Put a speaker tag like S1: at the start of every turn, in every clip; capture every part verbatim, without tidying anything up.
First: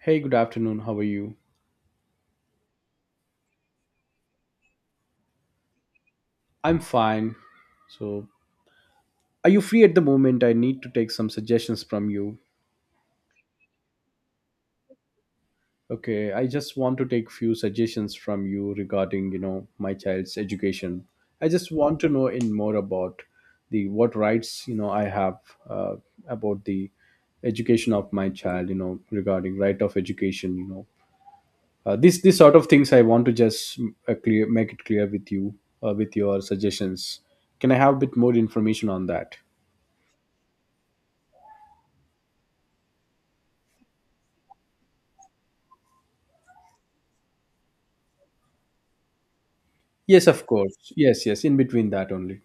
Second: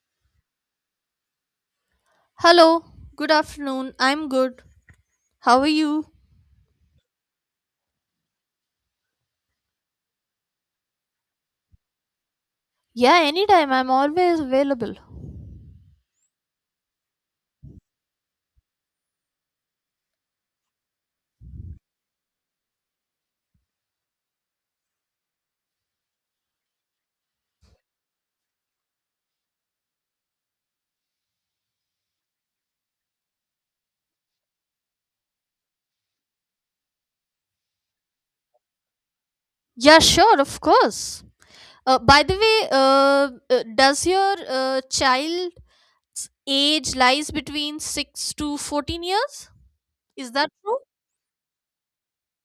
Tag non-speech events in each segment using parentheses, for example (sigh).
S1: Hey, good afternoon. How are you?
S2: Hello, good afternoon. I'm good. How are you?
S1: I'm fine. So, are you free at the moment? I need to take some suggestions from you.
S2: Yeah, anytime. I'm always available.
S1: Okay, I just want to take few suggestions from you regarding, you know, my child's education. I just want to know in more about the what rights, you know, I have uh, about the education of my child, you know, regarding right of education, you know. Uh, this this sort of things I want to just mm, uh, clear make it clear with you uh, with your suggestions. Can I have a bit more information on that?
S2: Yeah, sure, of course. Uh, by the way, uh, uh, does your uh, child's age lies between six to fourteen years?
S1: Yes,
S2: Is
S1: of
S2: that true?
S1: course. Yes, yes, in between that only.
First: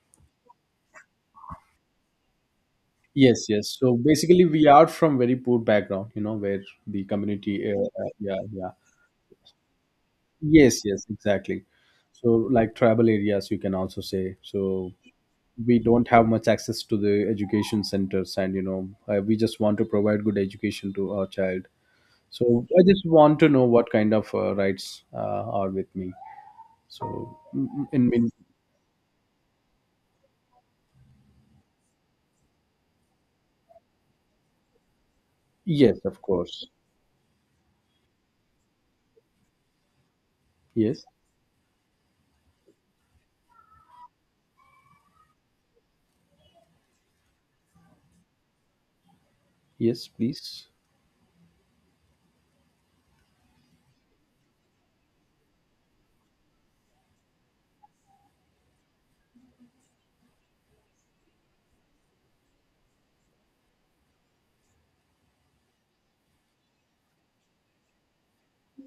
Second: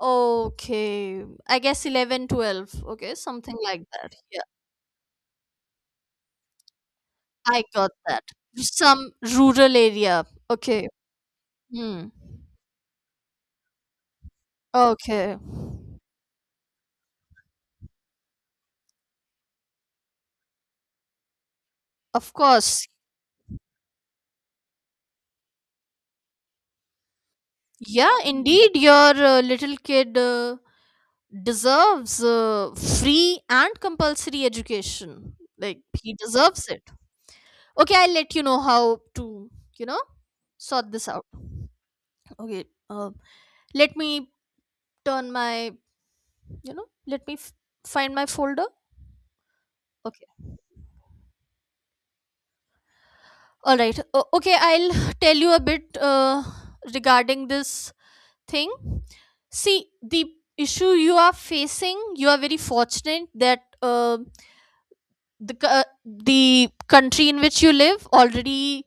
S2: Okay, I guess eleven, twelve. Okay,
S1: Yes,
S2: something
S1: yes.
S2: like
S1: So
S2: that. Yeah,
S1: basically, we are from very poor background, you know, where the
S2: I
S1: community, uh,
S2: got
S1: uh,
S2: that.
S1: yeah, yeah.
S2: Some rural area.
S1: Yes,
S2: Okay.
S1: yes, exactly.
S2: Hmm.
S1: So like tribal areas, you can also say. So
S2: Okay.
S1: we don't have much access to the education centers, and you know, uh, we just want to provide good education to our child.
S2: Of
S1: So I
S2: course.
S1: just want to know what kind of uh, rights uh, are with me. So, in,
S2: Yeah,
S1: in
S2: indeed, your uh, little kid uh, deserves uh, free and compulsory education. Like,
S1: yes,
S2: he
S1: of course.
S2: deserves it. Okay, I'll let you know how to, you know, sort
S1: Yes,
S2: this out. Okay, uh, let me turn my, you know, let me f- find my folder.
S1: yes,
S2: Okay,
S1: please.
S2: all right. O- okay, I'll (sighs) tell you a bit uh, regarding this thing. See, the issue you are facing, you are very fortunate that Uh, the co- uh, the country in which you live already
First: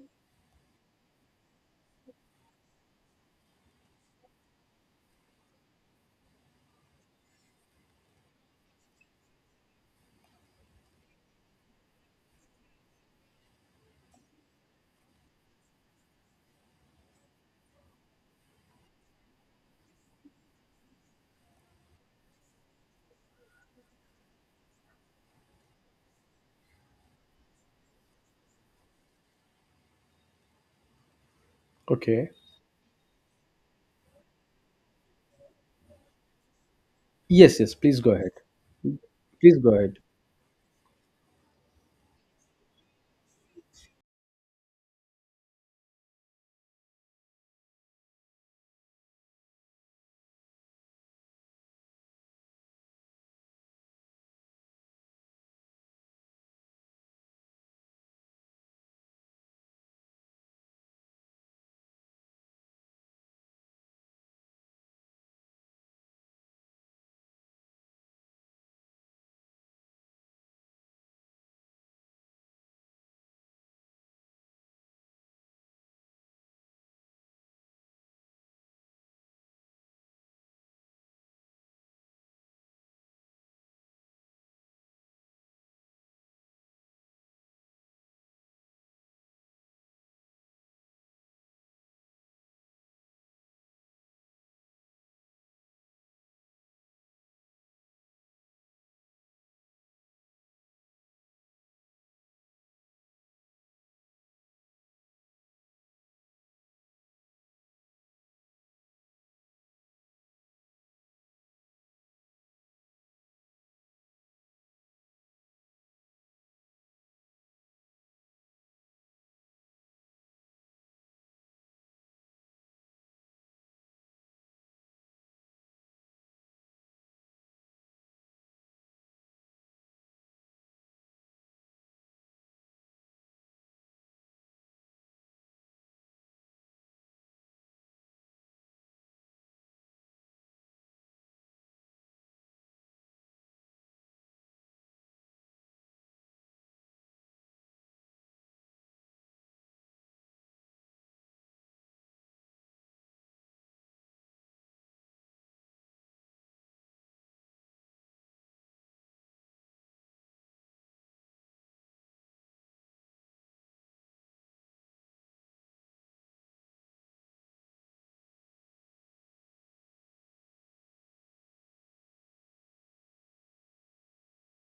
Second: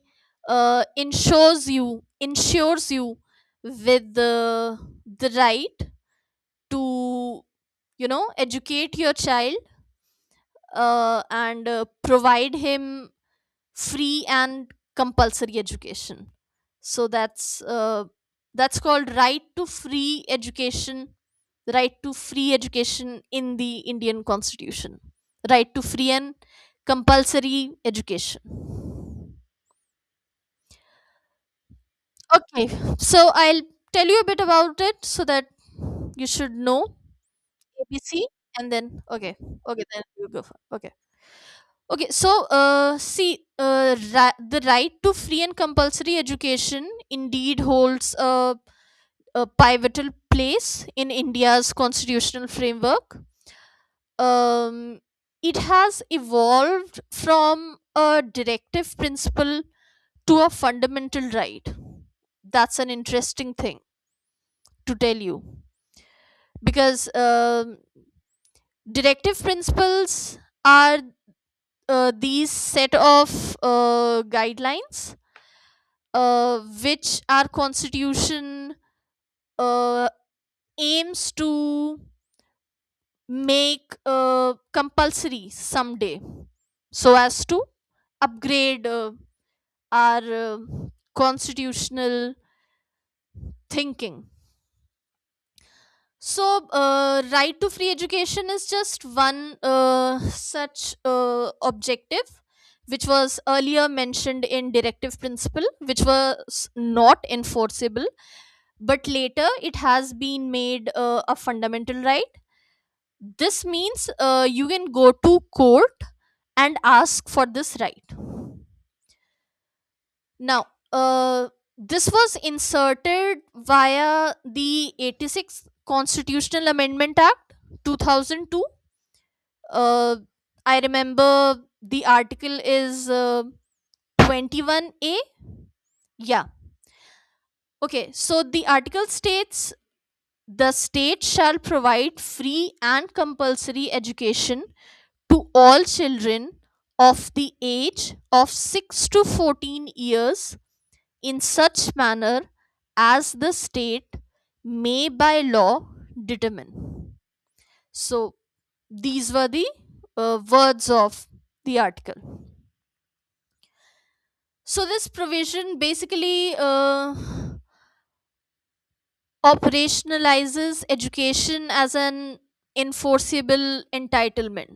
S2: uh, insures you insures you with the the right to you know educate your child, uh, and uh, provide him free and compulsory education. So that's uh, that's called right to free education, right to free education in the Indian constitution, right to free and compulsory education.
S1: Okay.
S2: Okay, so I'll tell you a bit about it so that you should know.
S1: Yes, yes, please go
S2: ABC,
S1: ahead.
S2: and then okay.
S1: Please go
S2: Okay
S1: ahead.
S2: then you go for okay. Okay, so uh, see, uh, ri- the right to free and compulsory education indeed holds a, a pivotal place in India's constitutional framework. Um, it has evolved from a directive principle to a fundamental right. That's an interesting thing to tell you, because um, directive principles are uh, these set of uh, guidelines, uh, which our constitution uh, aims to make uh, compulsory someday, so as to upgrade uh, our uh, constitutional thinking. So uh, right to free education is just one uh, such uh, objective, which was earlier mentioned in directive principle, which was not enforceable, but later it has been made uh, a fundamental right. This means uh, you can go to court and ask for this right now. uh, this was inserted via the eighty-sixth constitutional amendment act, two thousand two. uh, I remember the article is uh, twenty-one A. Yeah. Okay, so the article states, "The state shall provide free and compulsory education to all children of the age of six to fourteen years in such manner as the state may by law determine." So, these were the uh, words of the article. So, this provision basically uh, operationalizes education as an enforceable entitlement,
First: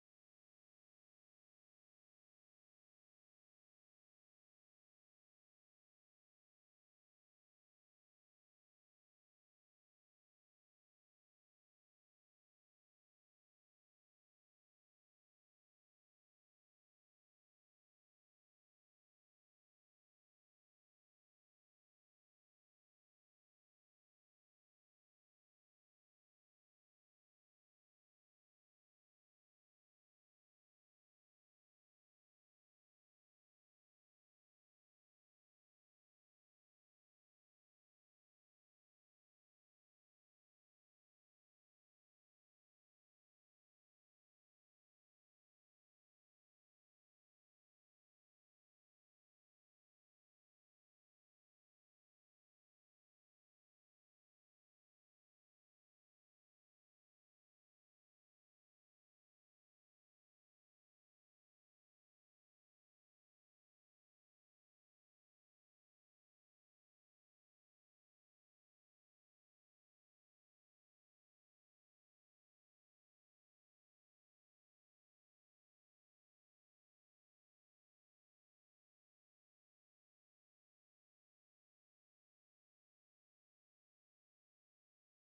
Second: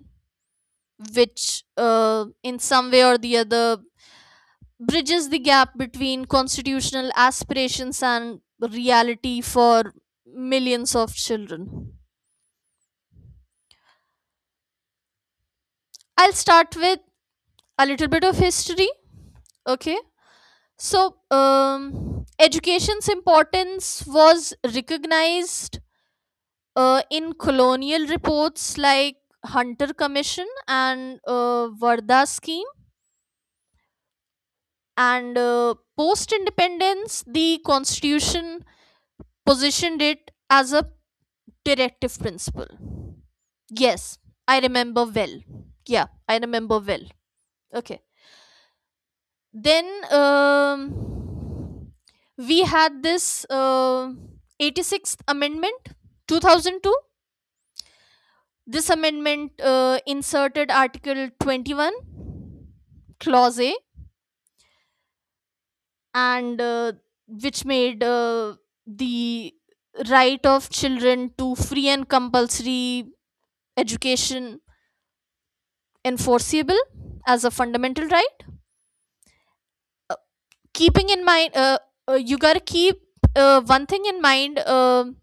S2: which, uh, in some way or the other, bridges the gap between constitutional aspirations and reality for millions of children. I'll start with a little bit of history. Okay. So, um, education's importance was recognized uh, in colonial reports like Hunter Commission and uh, Varda Scheme. And uh, post independence, the constitution positioned it as a directive principle. Yes, I remember well. Yeah, I remember well. Okay. Then, um, we had this uh, eighty-sixth Amendment, two thousand two. This amendment uh, inserted Article twenty-one, Clause A, and, uh, which made uh, the right of children to free and compulsory education enforceable as a fundamental right, keeping in mind, uh, uh, you gotta keep, uh, one thing in mind. um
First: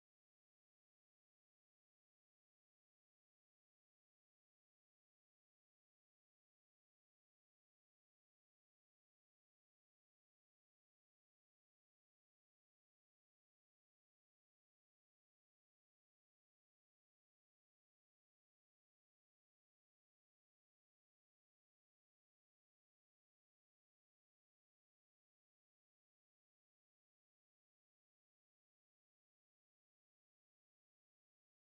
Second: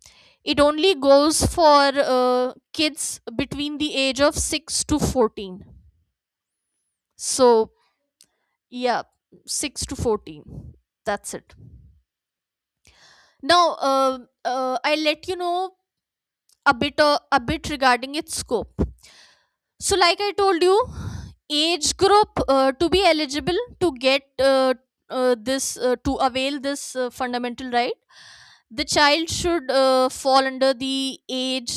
S2: It only goes for uh, kids between the age of six to fourteen. So yeah, six to fourteen. That's it. Now, uh, uh, I'll let you know a bit uh, a bit regarding its scope. So, like I told you, age group, uh, to be eligible to get, uh, uh, this uh, to avail this uh, fundamental right, the child should uh, fall under the age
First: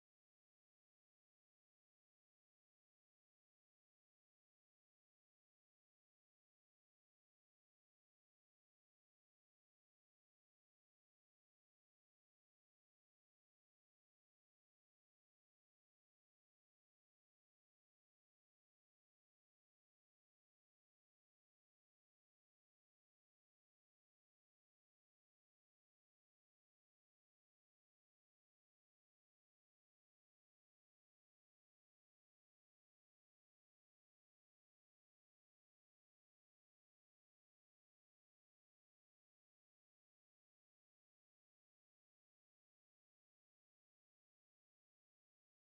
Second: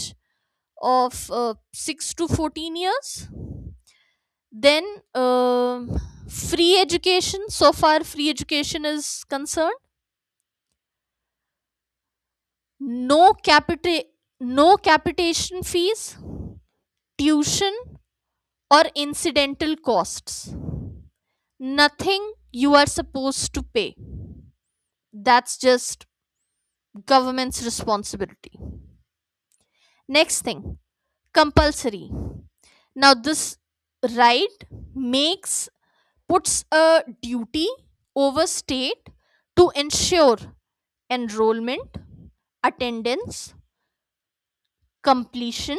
S2: of uh, six to fourteen years. Then, um free education. So far, free education is concerned. No capita, no capitation fees, tuition, or incidental costs. Nothing you are supposed to pay. That's just government's responsibility. Next thing, compulsory. Now this right makes puts a duty over state to ensure enrollment, attendance, completion,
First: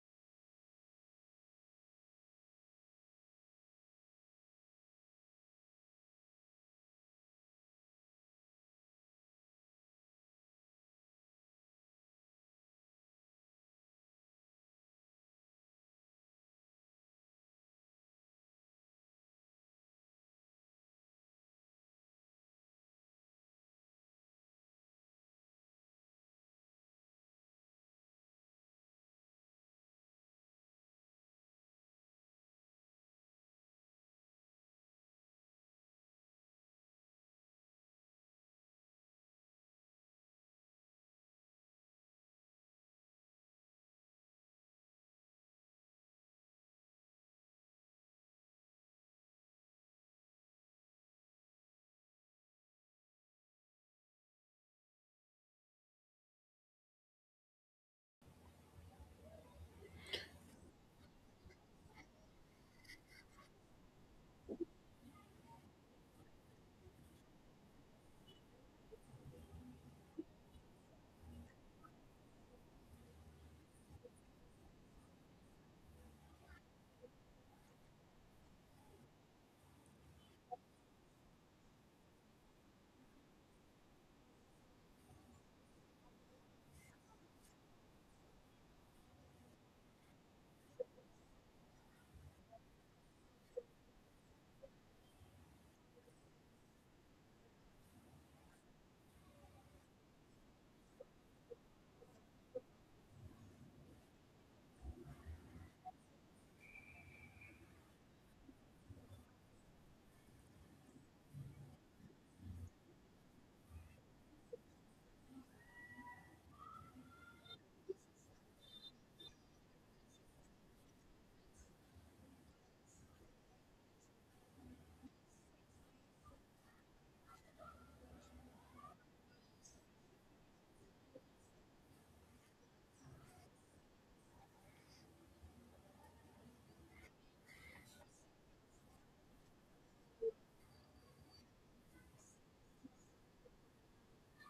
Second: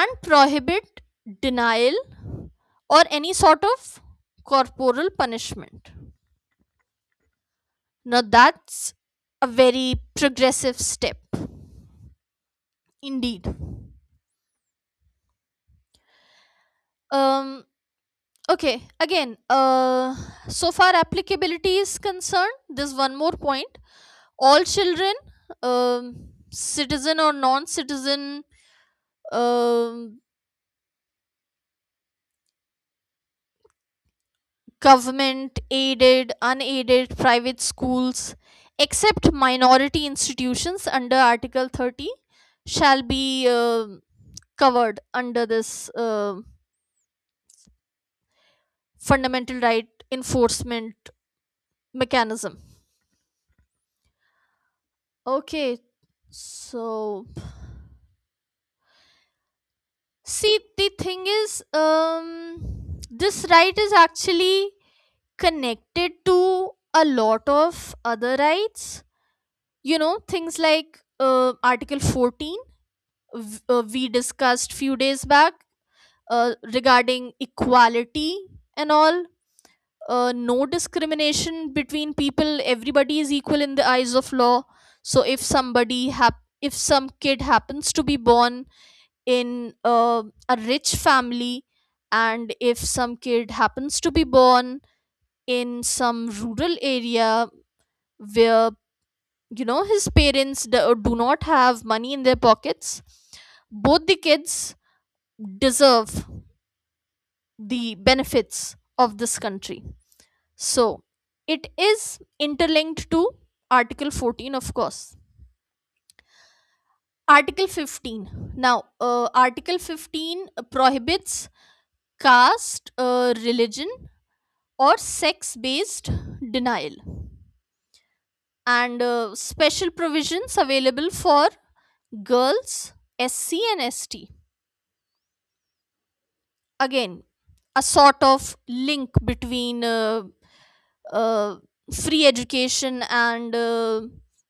S2: and prohibit denial or any sort of corporal punishment. Now that's a very progressive step, indeed. Um, okay, again, uh, so far applicability is concerned, there's one more point. All children, um, citizen or non citizen, um, government aided, unaided, private schools, except minority institutions under Article thirty, shall be um covered under this. Um fundamental right enforcement mechanism. Okay, so see, the thing is, um this right is actually connected to a lot of other rights. You know, things like uh, article fourteen, v- uh, we discussed few days back uh, regarding equality and all. Uh, no discrimination between people, everybody is equal in the eyes of law. So if somebody hap- if some kid happens to be born in uh, a rich family, and if some kid happens to be born in some rural area where, you know, his parents do, do not have money in their pockets, both the kids deserve the benefits of this country. So it is interlinked to Article fourteen, of course. Article fifteen. Now, uh, Article fifteen prohibits caste, uh, religion, or sex based denial, and uh, special provisions available for girls, S C, and S T. Again, a sort of link between uh, uh, free education and, uh,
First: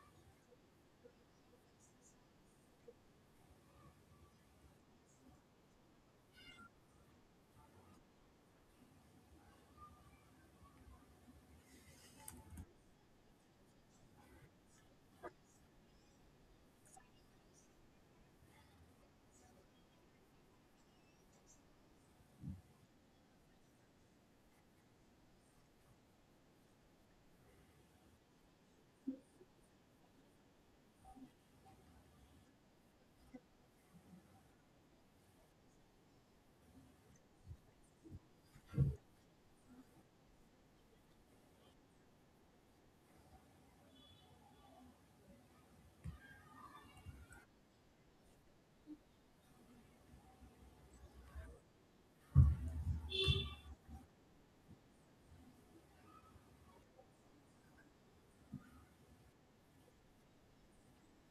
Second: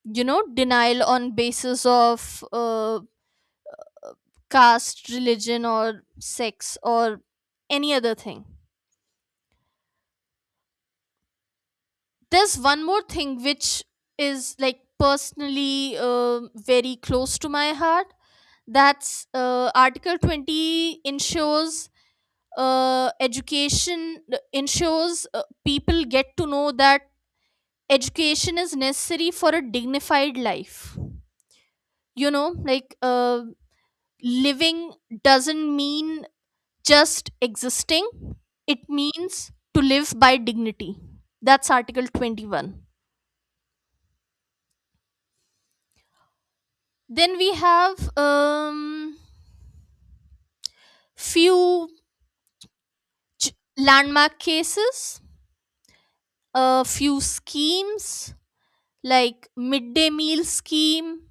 S2: you know, denial on basis of uh, caste, religion, or sex, or any other thing. There's one more thing which is, like, personally uh, very close to my heart. That's uh, article twenty. Ensures uh, education, ensures uh, people get to know that education is necessary for a dignified life. You know, like, uh, living doesn't mean just existing, it means to live by dignity. That's article twenty-one. Then we have, um few ch- landmark cases, a few schemes like midday meal scheme.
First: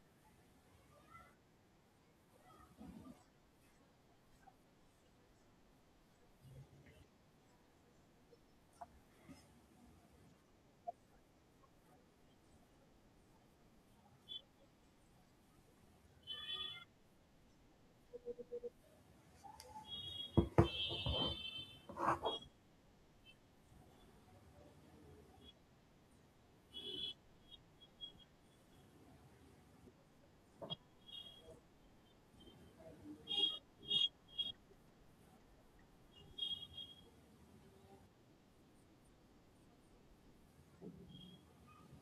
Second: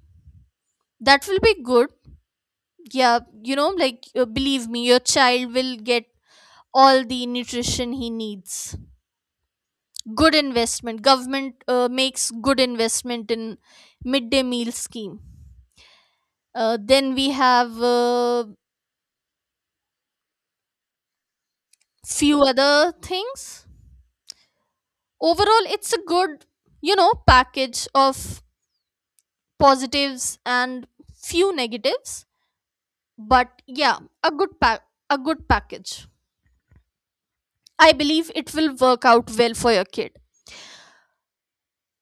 S2: That will be good. Yeah, you know, like, uh, believe me, your child will get all the nutrition he needs. Good investment. Government uh, makes good investment in midday meal scheme. Uh, then we have uh, few other things. Overall, it's a good, you know, package of positives and few negatives, but yeah, a good pack a good package. I believe it will work out well for your kid.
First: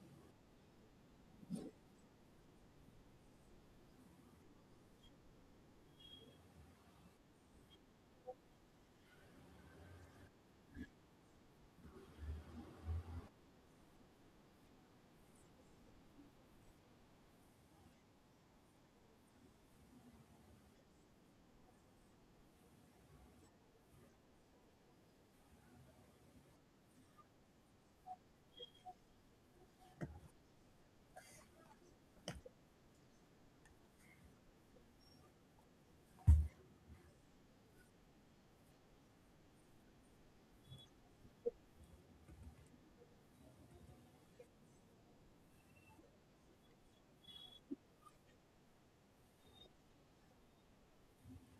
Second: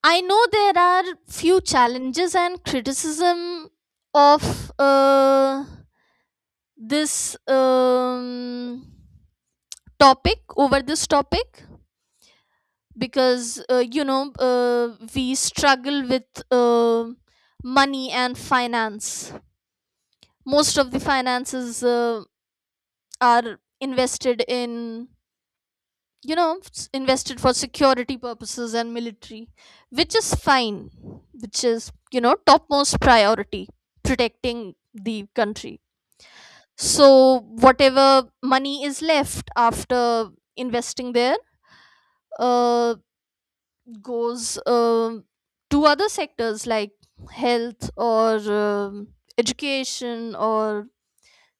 S2: I know there are few challenges and criticism of uh this, um, topic, over this topic. Because uh, you know, uh, we struggle with uh, money and finance. Most of the finances uh, are invested in, you know, s- invested for security purposes and military, which is fine, which is, you know, topmost priority, protecting the country. So whatever money is left after investing there uh, goes, um to other sectors like health, or um, education, or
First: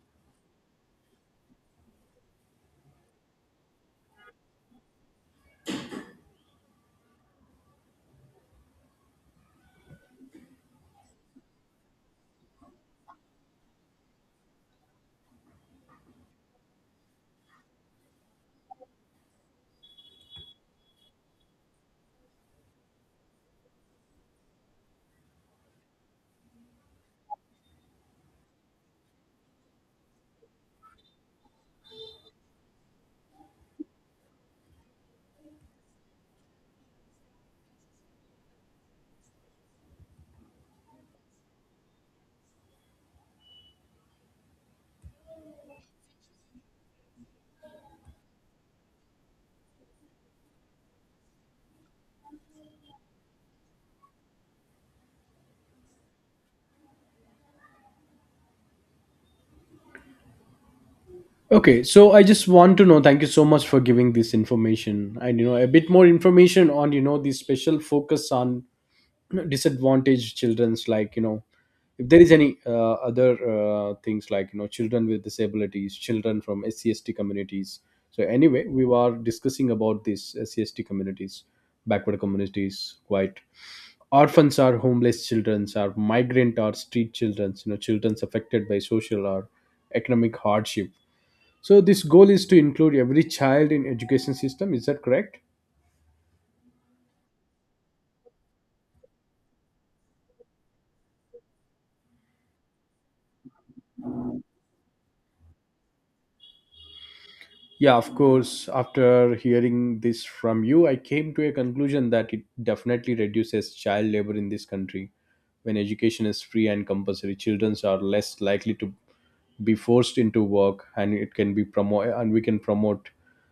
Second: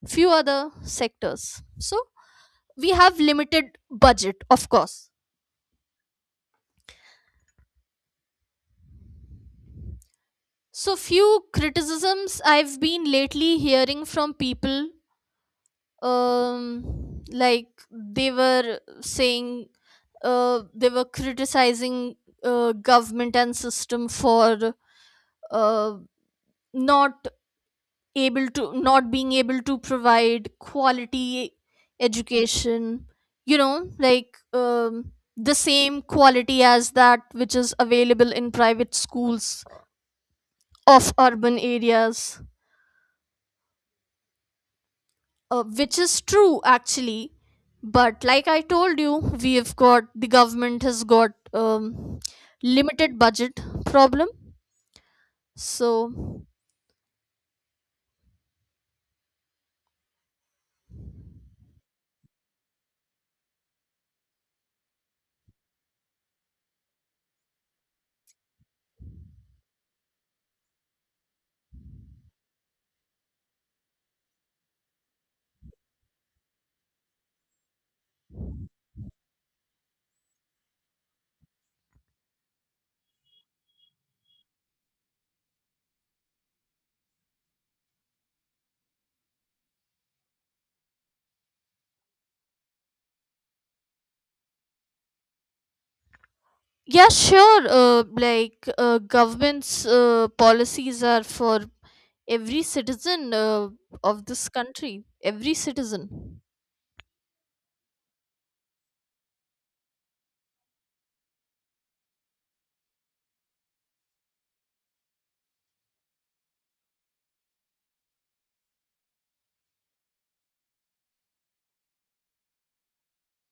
S2: few other sectors. So we have limited budget, of course. So, few criticisms I've been lately hearing from people, um like they were saying, uh, they were criticizing uh, government and system for uh, not able to not being able to provide quality education. You know, like, um, the same quality as that which is available in private schools of urban areas. Uh, which is true, actually. But like I told you, we have got the government has got, um, limited budget problem. So,
S1: Okay, so I just want to know, thank you so much for giving this information and you know a bit more information on you know the special focus on disadvantaged children's like you know if there is any uh, other uh, things like you know children with disabilities, children from S C S T communities. So anyway, we were discussing about these S C S T communities, backward communities quite orphans or homeless children or migrant or street children, you know, children affected by social or economic hardship, so this goal is to include every child in education system, is that correct?
S2: yeah, sure. Uh, like, uh, government's uh, policies are for every citizen uh, of this country, every citizen.
S1: Yeah, of course, after hearing this from you I came to a conclusion that it definitely reduces child labor in this country. When education is free and compulsory, children are less likely to be forced into work, and it can be promote, and we can promote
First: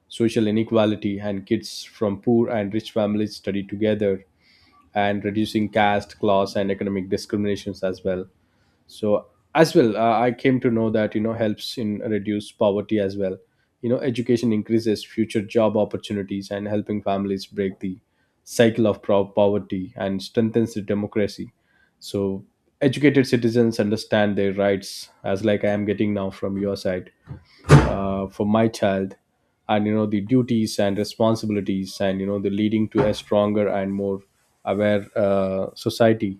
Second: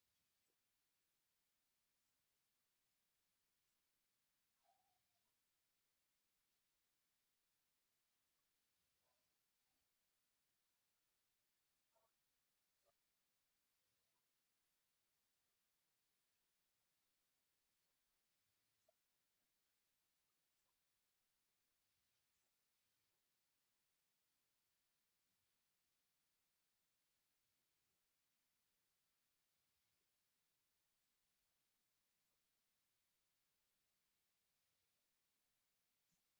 S1: social inequality, and kids from poor and rich families study together, and reducing caste class and economic discriminations as well. So as well, uh, I came to know that you know helps in reduce poverty as well. You know, education increases future job opportunities and helping families break the cycle of pro- poverty and strengthens the democracy. So educated citizens understand their rights as like I am getting now from your side, uh, for my child, and you know the duties and responsibilities, and you know the leading to a stronger and more aware uh, society,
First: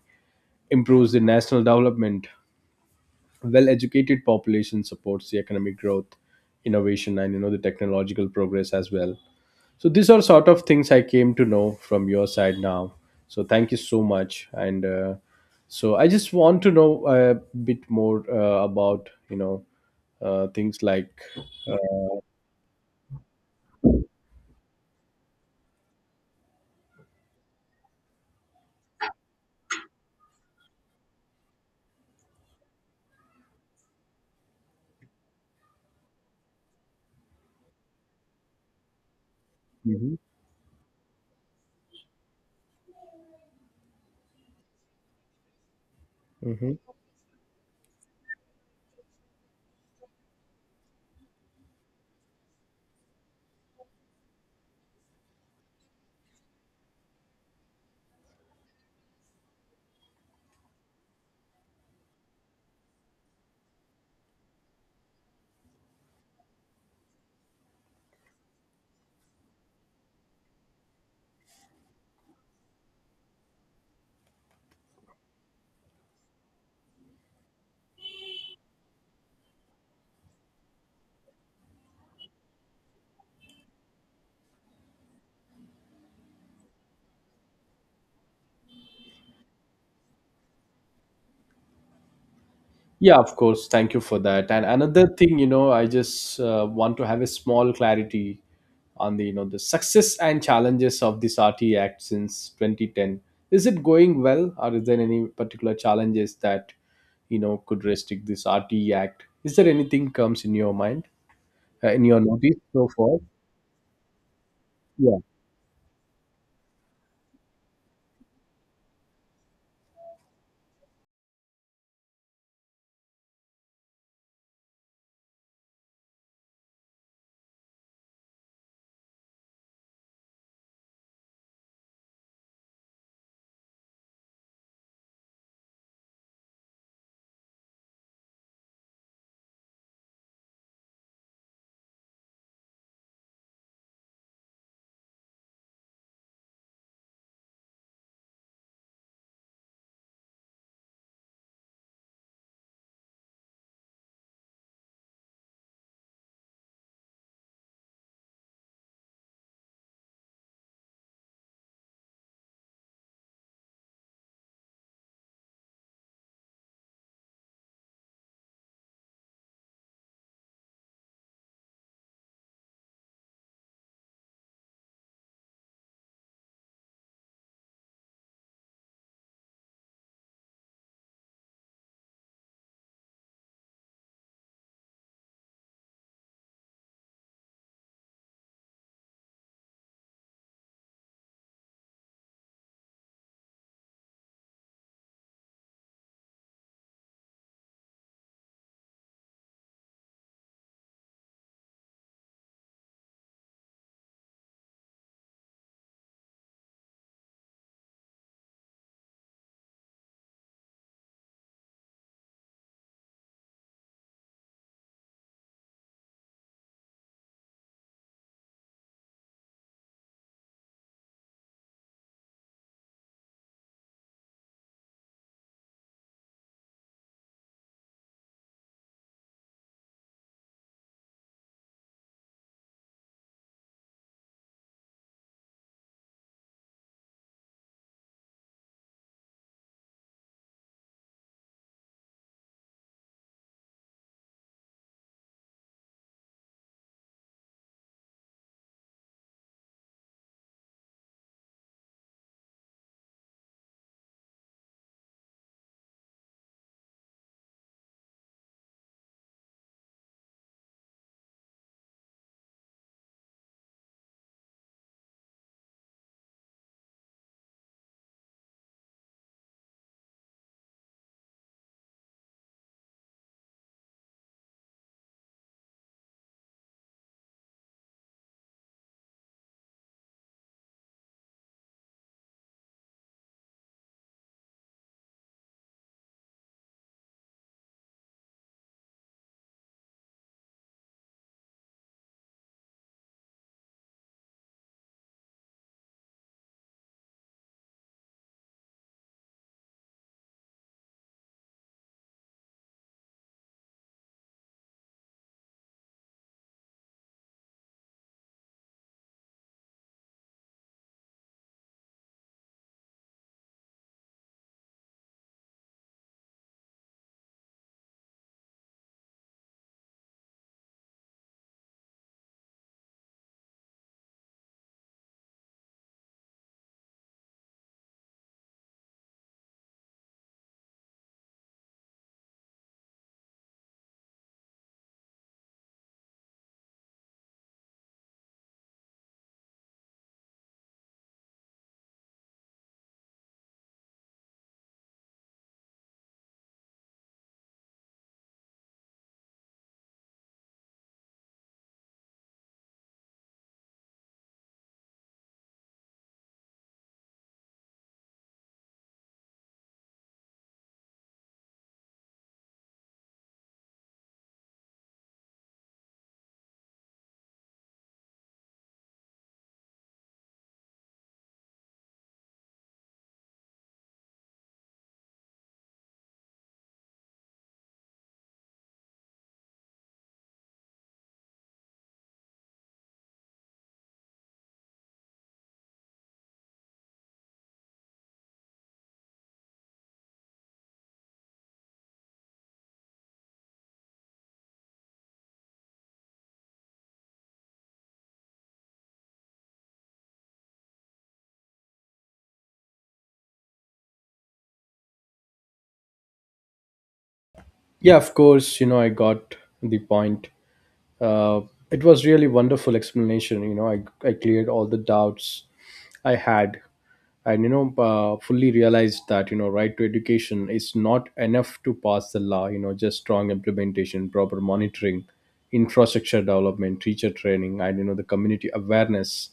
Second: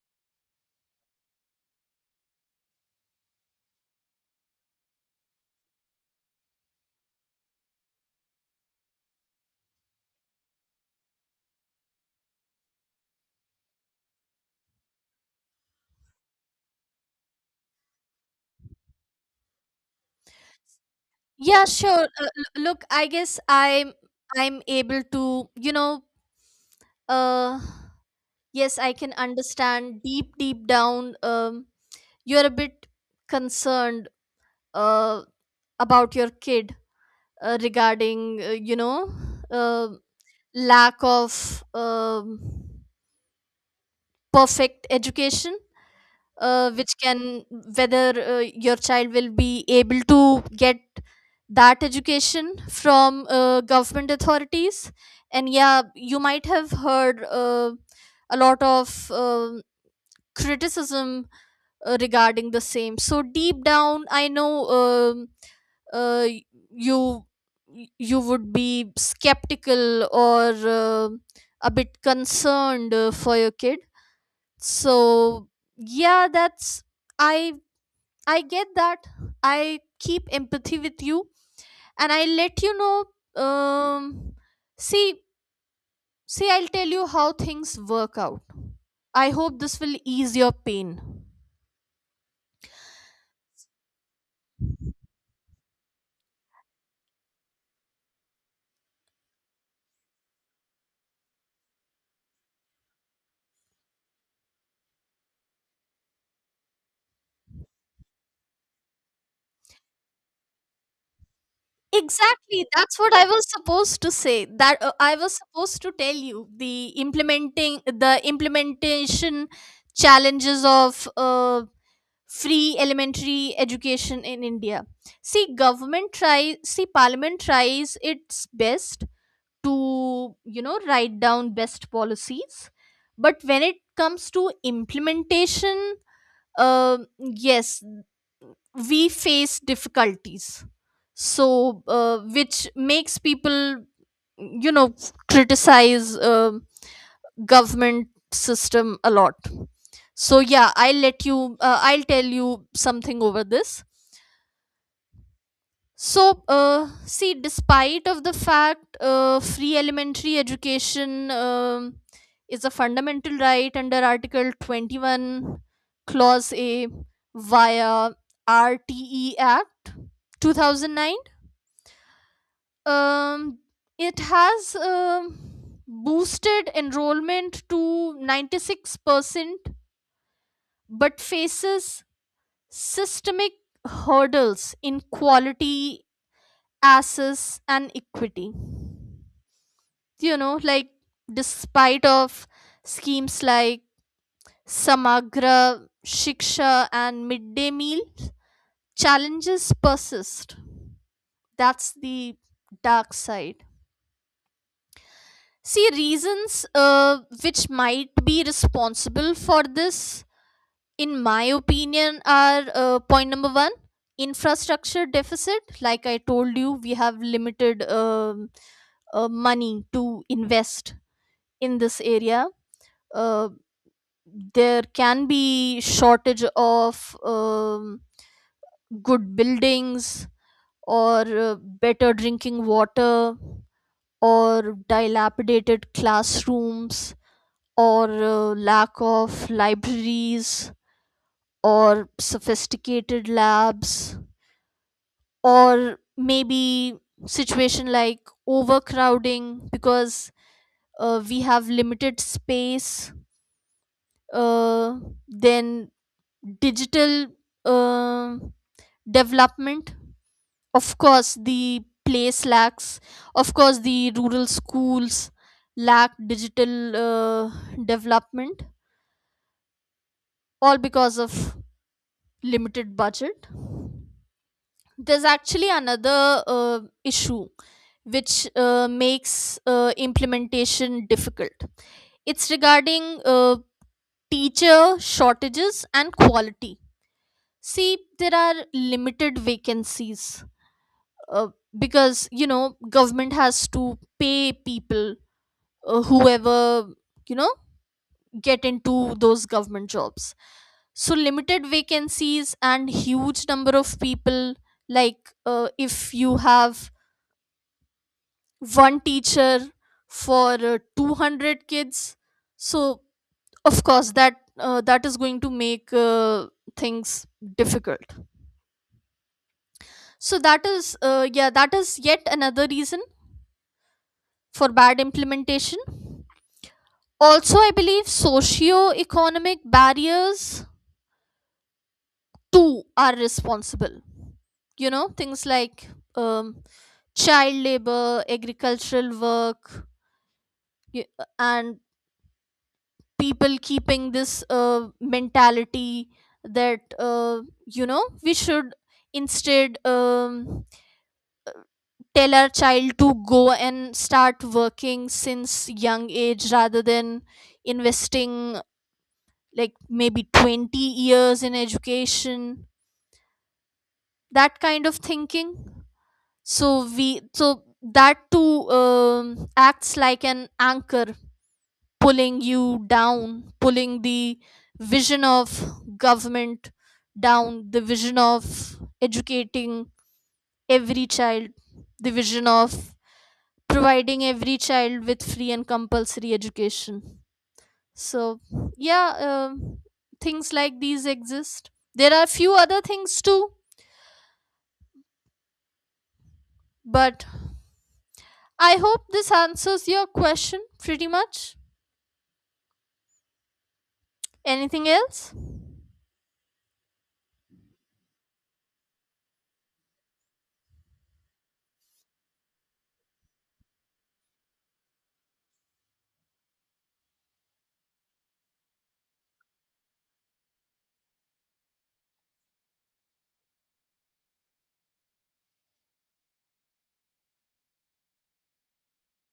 S1: improves the national development. Well educated population supports the economic growth, innovation, and you know the technological progress as well. So these are sort of things I came to know from your side now. So thank you so much, and uh, so I just want to know a bit more uh, about you know uh, things like
S2: Yeah, sure. Uh, l- look, I guess I'm I'm able to, you know, uh yes, I can understand. Deep deep down, um you're a bit concerned uh about your kid, uh, regarding, uh, you know, uh
S1: Mhm.
S2: lack of, um perfect education, uh,
S1: Mhm.
S2: which can whether uh, your child will be able to get that education from uh, government authorities. And yeah, you might have heard uh, a lot of um criticism uh, regarding the same. So deep down I know, um, uh, y- you you would be skeptical or uh, a bit concerned uh, for your kid. So yeah, that's, i i get that. I keep empathy with you, and I let you know, um see see, I'll tell you how things work out. I hope this will ease your pain.
S1: Yeah, of course. Thank you for that. And another thing, you know, I just uh, want to have a small clarity on the, you know, the success and challenges of this R T Act since twenty ten. Is it going well, or is there any particular challenges that you know could restrict this R T Act? Is there anything comes in your mind, uh, in your notice
S2: Exactly.
S1: so
S2: That's what
S1: far?
S2: I was supposed to say. That uh, I
S1: Yeah,
S2: was supposed to tell you the implementing the implementation challenges of uh, free elementary education in India. See, government tries. See, Parliament tries its best to you know write down best policies, but when it comes to implementation um yes we face difficulties, so uh, which makes people you know criticize um government system a lot. So yeah I'll let you uh, I'll tell you something over this. So uh, see, despite of the fact, uh, free elementary education, um, is a fundamental right under article twenty one clause a via rte act two thousand nine, um, it has um, boosted enrollment to ninety six percent, but faces systemic hurdles in quality, access, and equity. You know, like despite of schemes like Samagra Shiksha and midday meal, challenges persist. That's the dark side. See, reasons uh, which might be responsible for this, in my opinion, are uh, point number one, infrastructure deficit. Like I told you, we have limited, um, uh, money to invest in this area. uh, there can be shortage of um, good buildings, or uh, better drinking water, or dilapidated classrooms, or uh, lack of libraries or sophisticated labs, or maybe situation like overcrowding because uh, we have limited space. uh, then digital uh, development. Of course, the place lacks, of course, the rural schools lack digital uh, development, all because of limited budget. There's actually another uh, issue which uh, makes uh, implementation difficult. It's regarding uh, teacher shortages and quality. See, there are limited vacancies, uh, because you know government has to pay people uh, whoever you know get into those government jobs. So limited vacancies and huge number of people. Like uh, if you have one teacher for uh, two hundred kids, so of course that uh, that is going to make uh, things difficult. So that is uh, yeah that is yet another reason for bad implementation. Also, I believe socio-economic barriers too are responsible. You know, things like, um, child labor, agricultural work, y- and people keeping this uh, mentality that, uh, you know, we should instead, um, tell our child to go and start working since young age rather than investing like maybe twenty years in education. That kind of thinking. So we so that too um, acts like an anchor pulling you down, pulling the vision of government down, the vision of educating every child, the vision of providing every child with free and compulsory education. So yeah, um, things like these exist. There are few other things too, but I hope this answers your question pretty much. Anything else?
S1: yeah. Of course, you know, I got the point. Uh, it was really wonderful explanation. You know, I, I cleared all the doubts I had, and you know uh, fully realized that you know right to education is not enough to pass the law, you know, just strong implementation, proper monitoring, infrastructure development, teacher training, and you know the community awareness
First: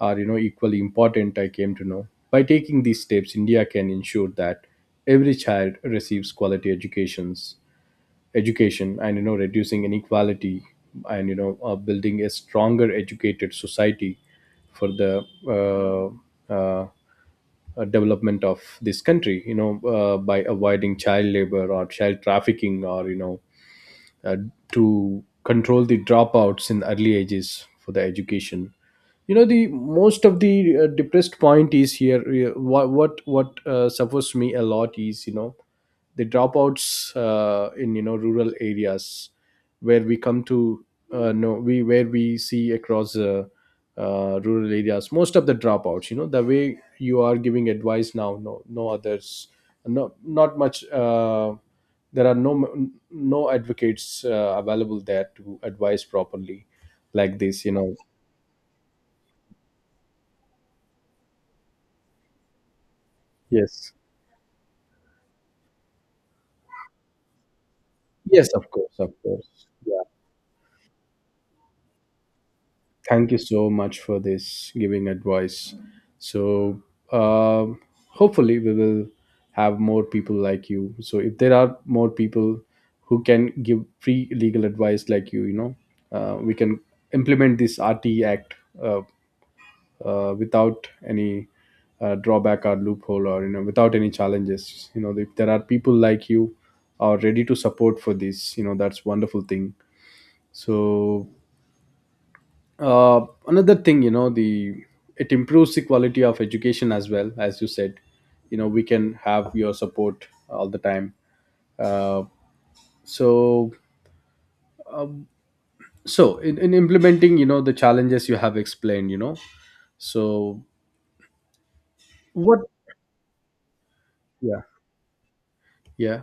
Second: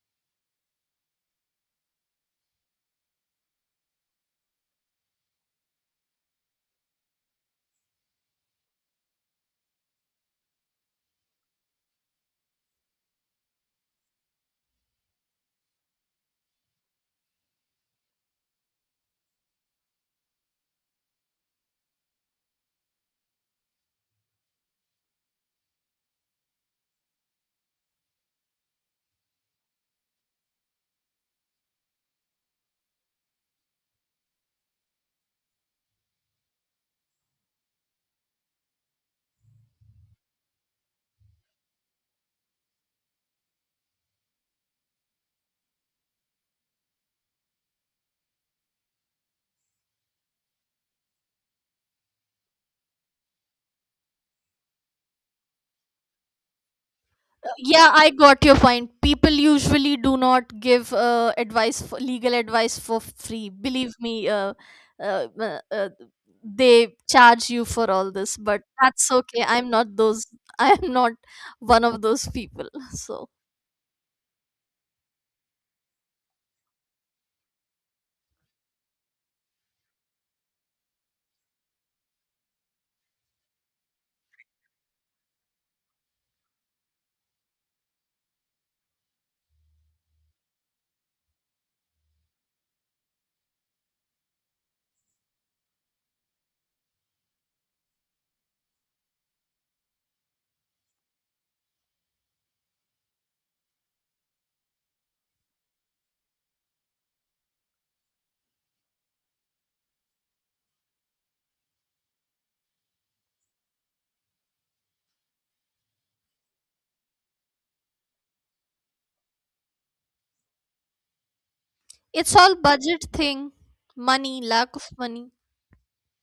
S1: are, you know, equally important. I came to know by taking these steps India can ensure that every child receives quality educations education, and you know reducing inequality, and you know uh, building a stronger educated society for the uh, uh, uh, development of this country, you know, uh, by avoiding child labor or child trafficking, or you know uh, to control the dropouts in early ages for the education. You know the most of the uh, depressed point is here. Uh, what what what uh, suffers me a lot is you know the dropouts uh, in you know rural areas where we come to uh, no, we where we see across uh, uh, rural areas most of the dropouts, you know the way you are giving advice now, no no others, no not much uh, there are no no advocates uh, available there to advise properly like this, you
S2: Yeah,
S1: know.
S2: I got your point. People usually do not give uh, advice for legal advice for free,
S1: Yes,
S2: believe me. uh, uh, uh, uh, they charge you for all this,
S1: yes,
S2: but
S1: of course,
S2: that's
S1: of
S2: okay.
S1: course,
S2: I'm not
S1: yeah.
S2: those (laughs) I am not one of those people. (laughs) So
S1: Thank you so much for this giving advice. So um, hopefully we will have more people like you. So if there are more people who can give free legal advice like you you know, uh, we can implement this RT act uh, uh, without any uh, drawback or loophole, or you know without any challenges, you know if there are people like you are ready to support for this, you know, that's wonderful thing. So uh, another thing, you know, the it improves the quality of education as well, as you said. You know, we can have your support all the time. Uh, so so in, in implementing, you know, the challenges you have explained, you know, so
S2: it's all
S1: what.
S2: budget thing, money,
S1: Yeah,
S2: lack of money.
S1: yeah.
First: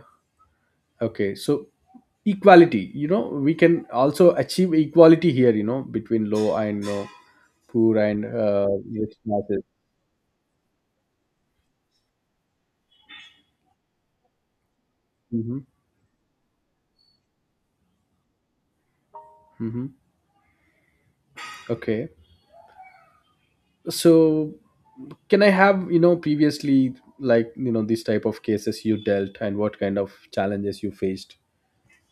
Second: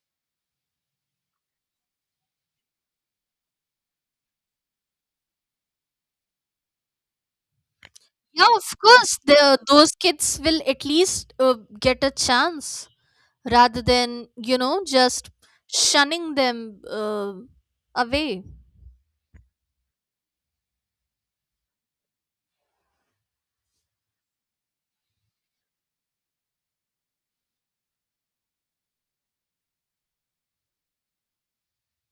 S1: Okay, so equality, you know, we can also achieve equality here, you know, between low and uh, poor and
S2: Yeah, of
S1: uh, rich
S2: course, the,
S1: classes.
S2: those kids will at least uh, get a chance rather than, you know, just
S1: Hmm.
S2: shunning them uh, away.
S1: Hmm. Okay, so can I have, you know, previously, like, you know, these type of cases you dealt and what kind of challenges you faced,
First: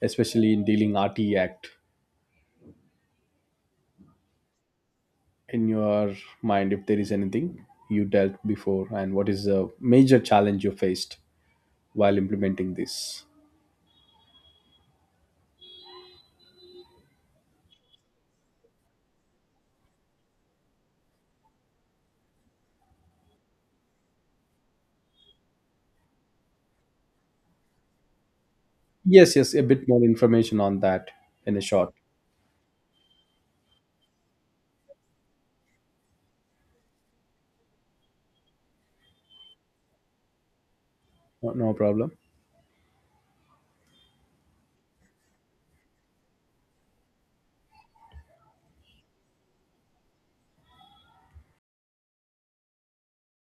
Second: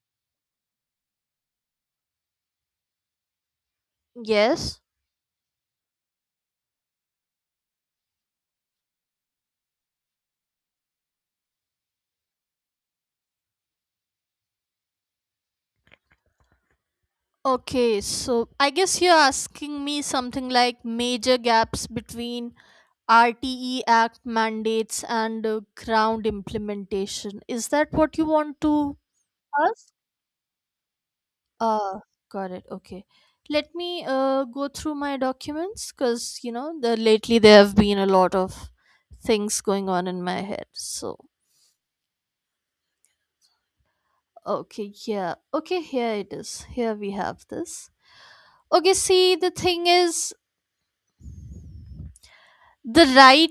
S1: especially in dealing R T Act
S2: Yes.
S1: in your mind, if there is anything you dealt before and what is the major challenge you faced while implementing this?
S2: Okay, so I guess you're asking me something like major gaps between R T E Act mandates and uh, ground implementation. Is that what you want to
S1: Yes, yes, a
S2: ask?
S1: bit more information on that in a short.
S2: Ah, got it. Okay. Let me uh, go through my documents because, you know, the, lately there have been a lot of things going on in my head. So,
S1: No, no problem.
S2: okay, yeah. Okay, here it is. Here we have this. Okay, see, the thing is the right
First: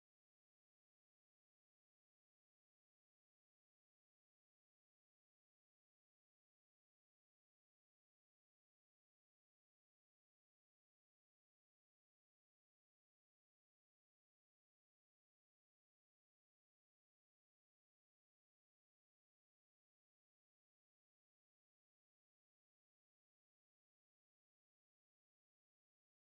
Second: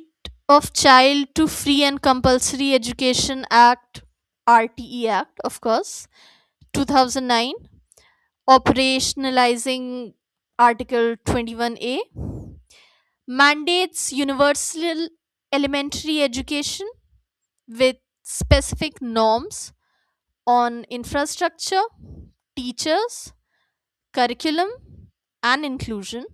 S2: of child to free and compulsory education act, R T E Act, of course, two thousand nine, operationalizing Article twenty one A, mandates universal elementary education with specific norms on infrastructure, teachers, curriculum, and inclusion.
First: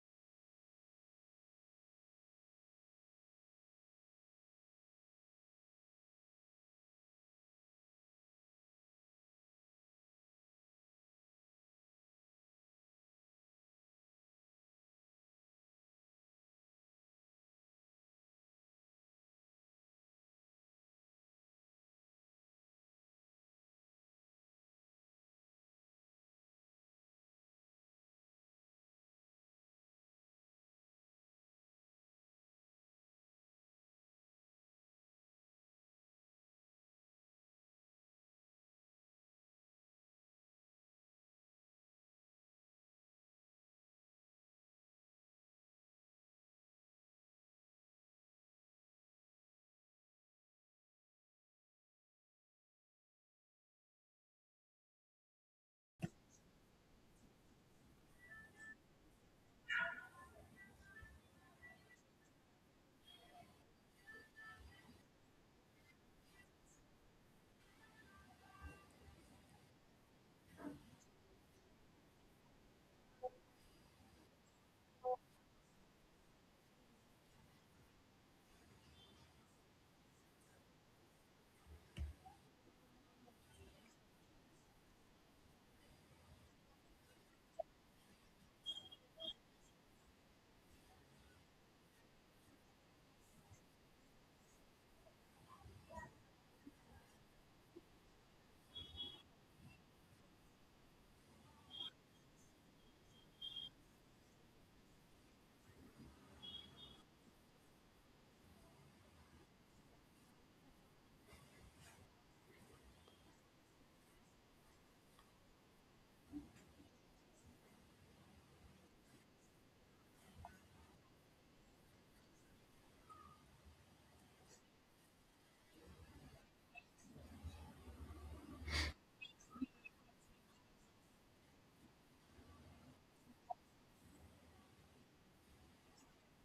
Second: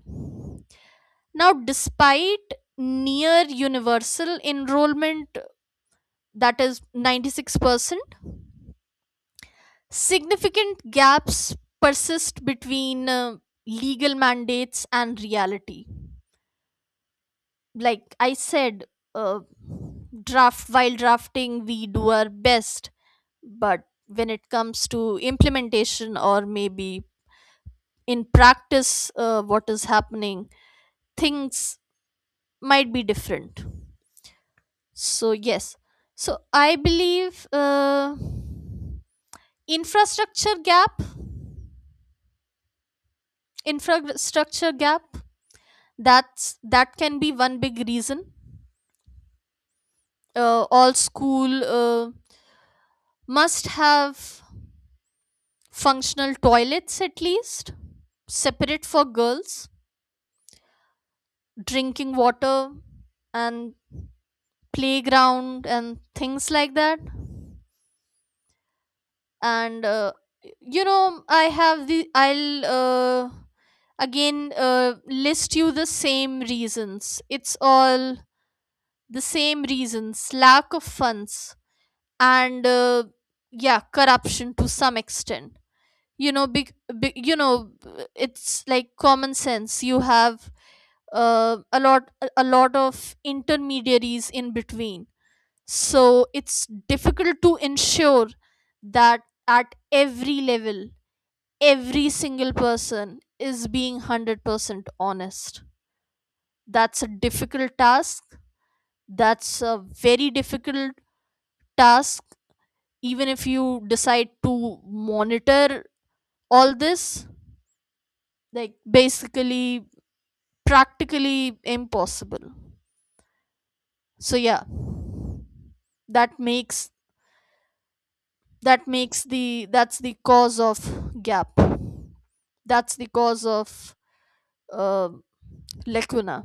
S2: Now, despite near universal enrollment, that is ninety six percent, significant gaps persist between uh, legal mandates and reality. Like I said, uh, draft while drafting, we do our best, but when it comes to implementation, or maybe in practice, uh, what is happening, things might be different. So yes, so I believe uh, infrastructure gap infrastructure gap, that's, that can be one big reason. Uh, all school uh, must have functional toilets, at least, separate for girls, drinking water, and playground, and things like that. And uh, you know, I have the, I'll uh, again uh, list you the same reasons. It's all the same reasons: lack of funds, and uh, yeah, corruption to some extent. You know, big, big, you know, it's like common sense. You have uh, a lot a a lot of intermediaries in between. So it's difficult to ensure that at every level every single person is being one hundred percent honest. That's a difficult task. That's a very difficult task. Even if you decide to monitor all this, like basically practically impossible. So yeah, that makes that makes the that's the cause of gap. That's the cause of uh, lacuna,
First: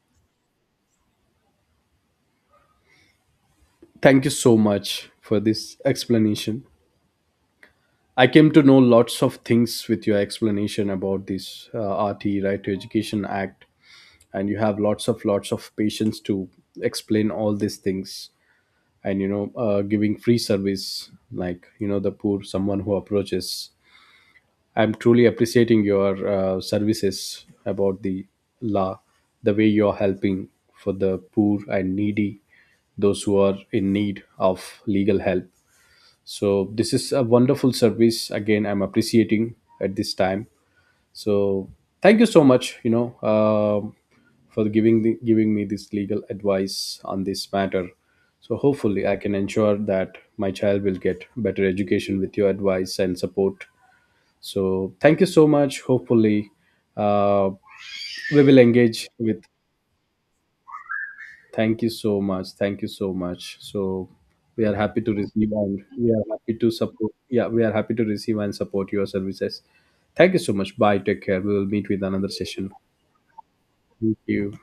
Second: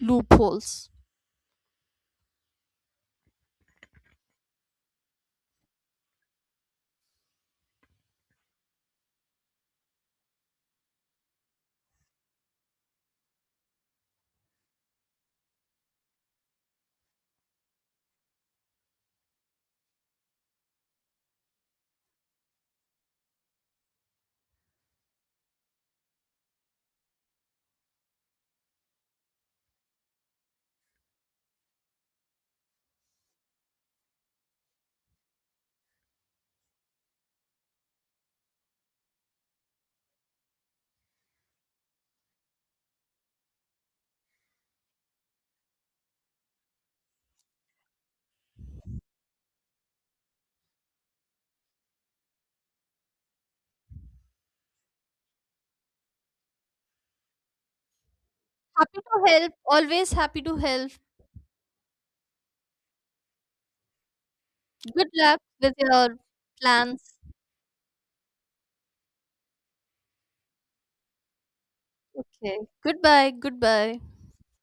S2: loopholes.
S1: Thank you so much for this explanation. I came to know lots of things with your explanation about this uh, R T Right to Education Act, and you have lots of lots of patience to explain all these things. And you know, uh, giving free service like you know the poor someone who approaches, I'm truly appreciating your uh, services about the law, the way you're helping for the poor and needy, those who are in need of legal help. So, this is a wonderful service. Again, I'm appreciating at this time. So, thank you so much, you know, um, for giving, the, giving me this legal advice on this matter. So, hopefully, I can ensure that my child will get better education with your advice and support. So thank you so much. Hopefully, uh, we will
S2: Happy
S1: engage
S2: to
S1: with.
S2: help. Always happy to help.
S1: Thank you so much. Thank you so much. So we are happy
S2: Good
S1: to
S2: luck
S1: receive
S2: with
S1: and we
S2: your
S1: are happy to support.
S2: plans.
S1: Yeah, we are happy to receive and support your services. Thank you so much. Bye. Take care. We will meet with another
S2: Okay.
S1: session.
S2: Goodbye.
S1: Thank
S2: Goodbye.
S1: you.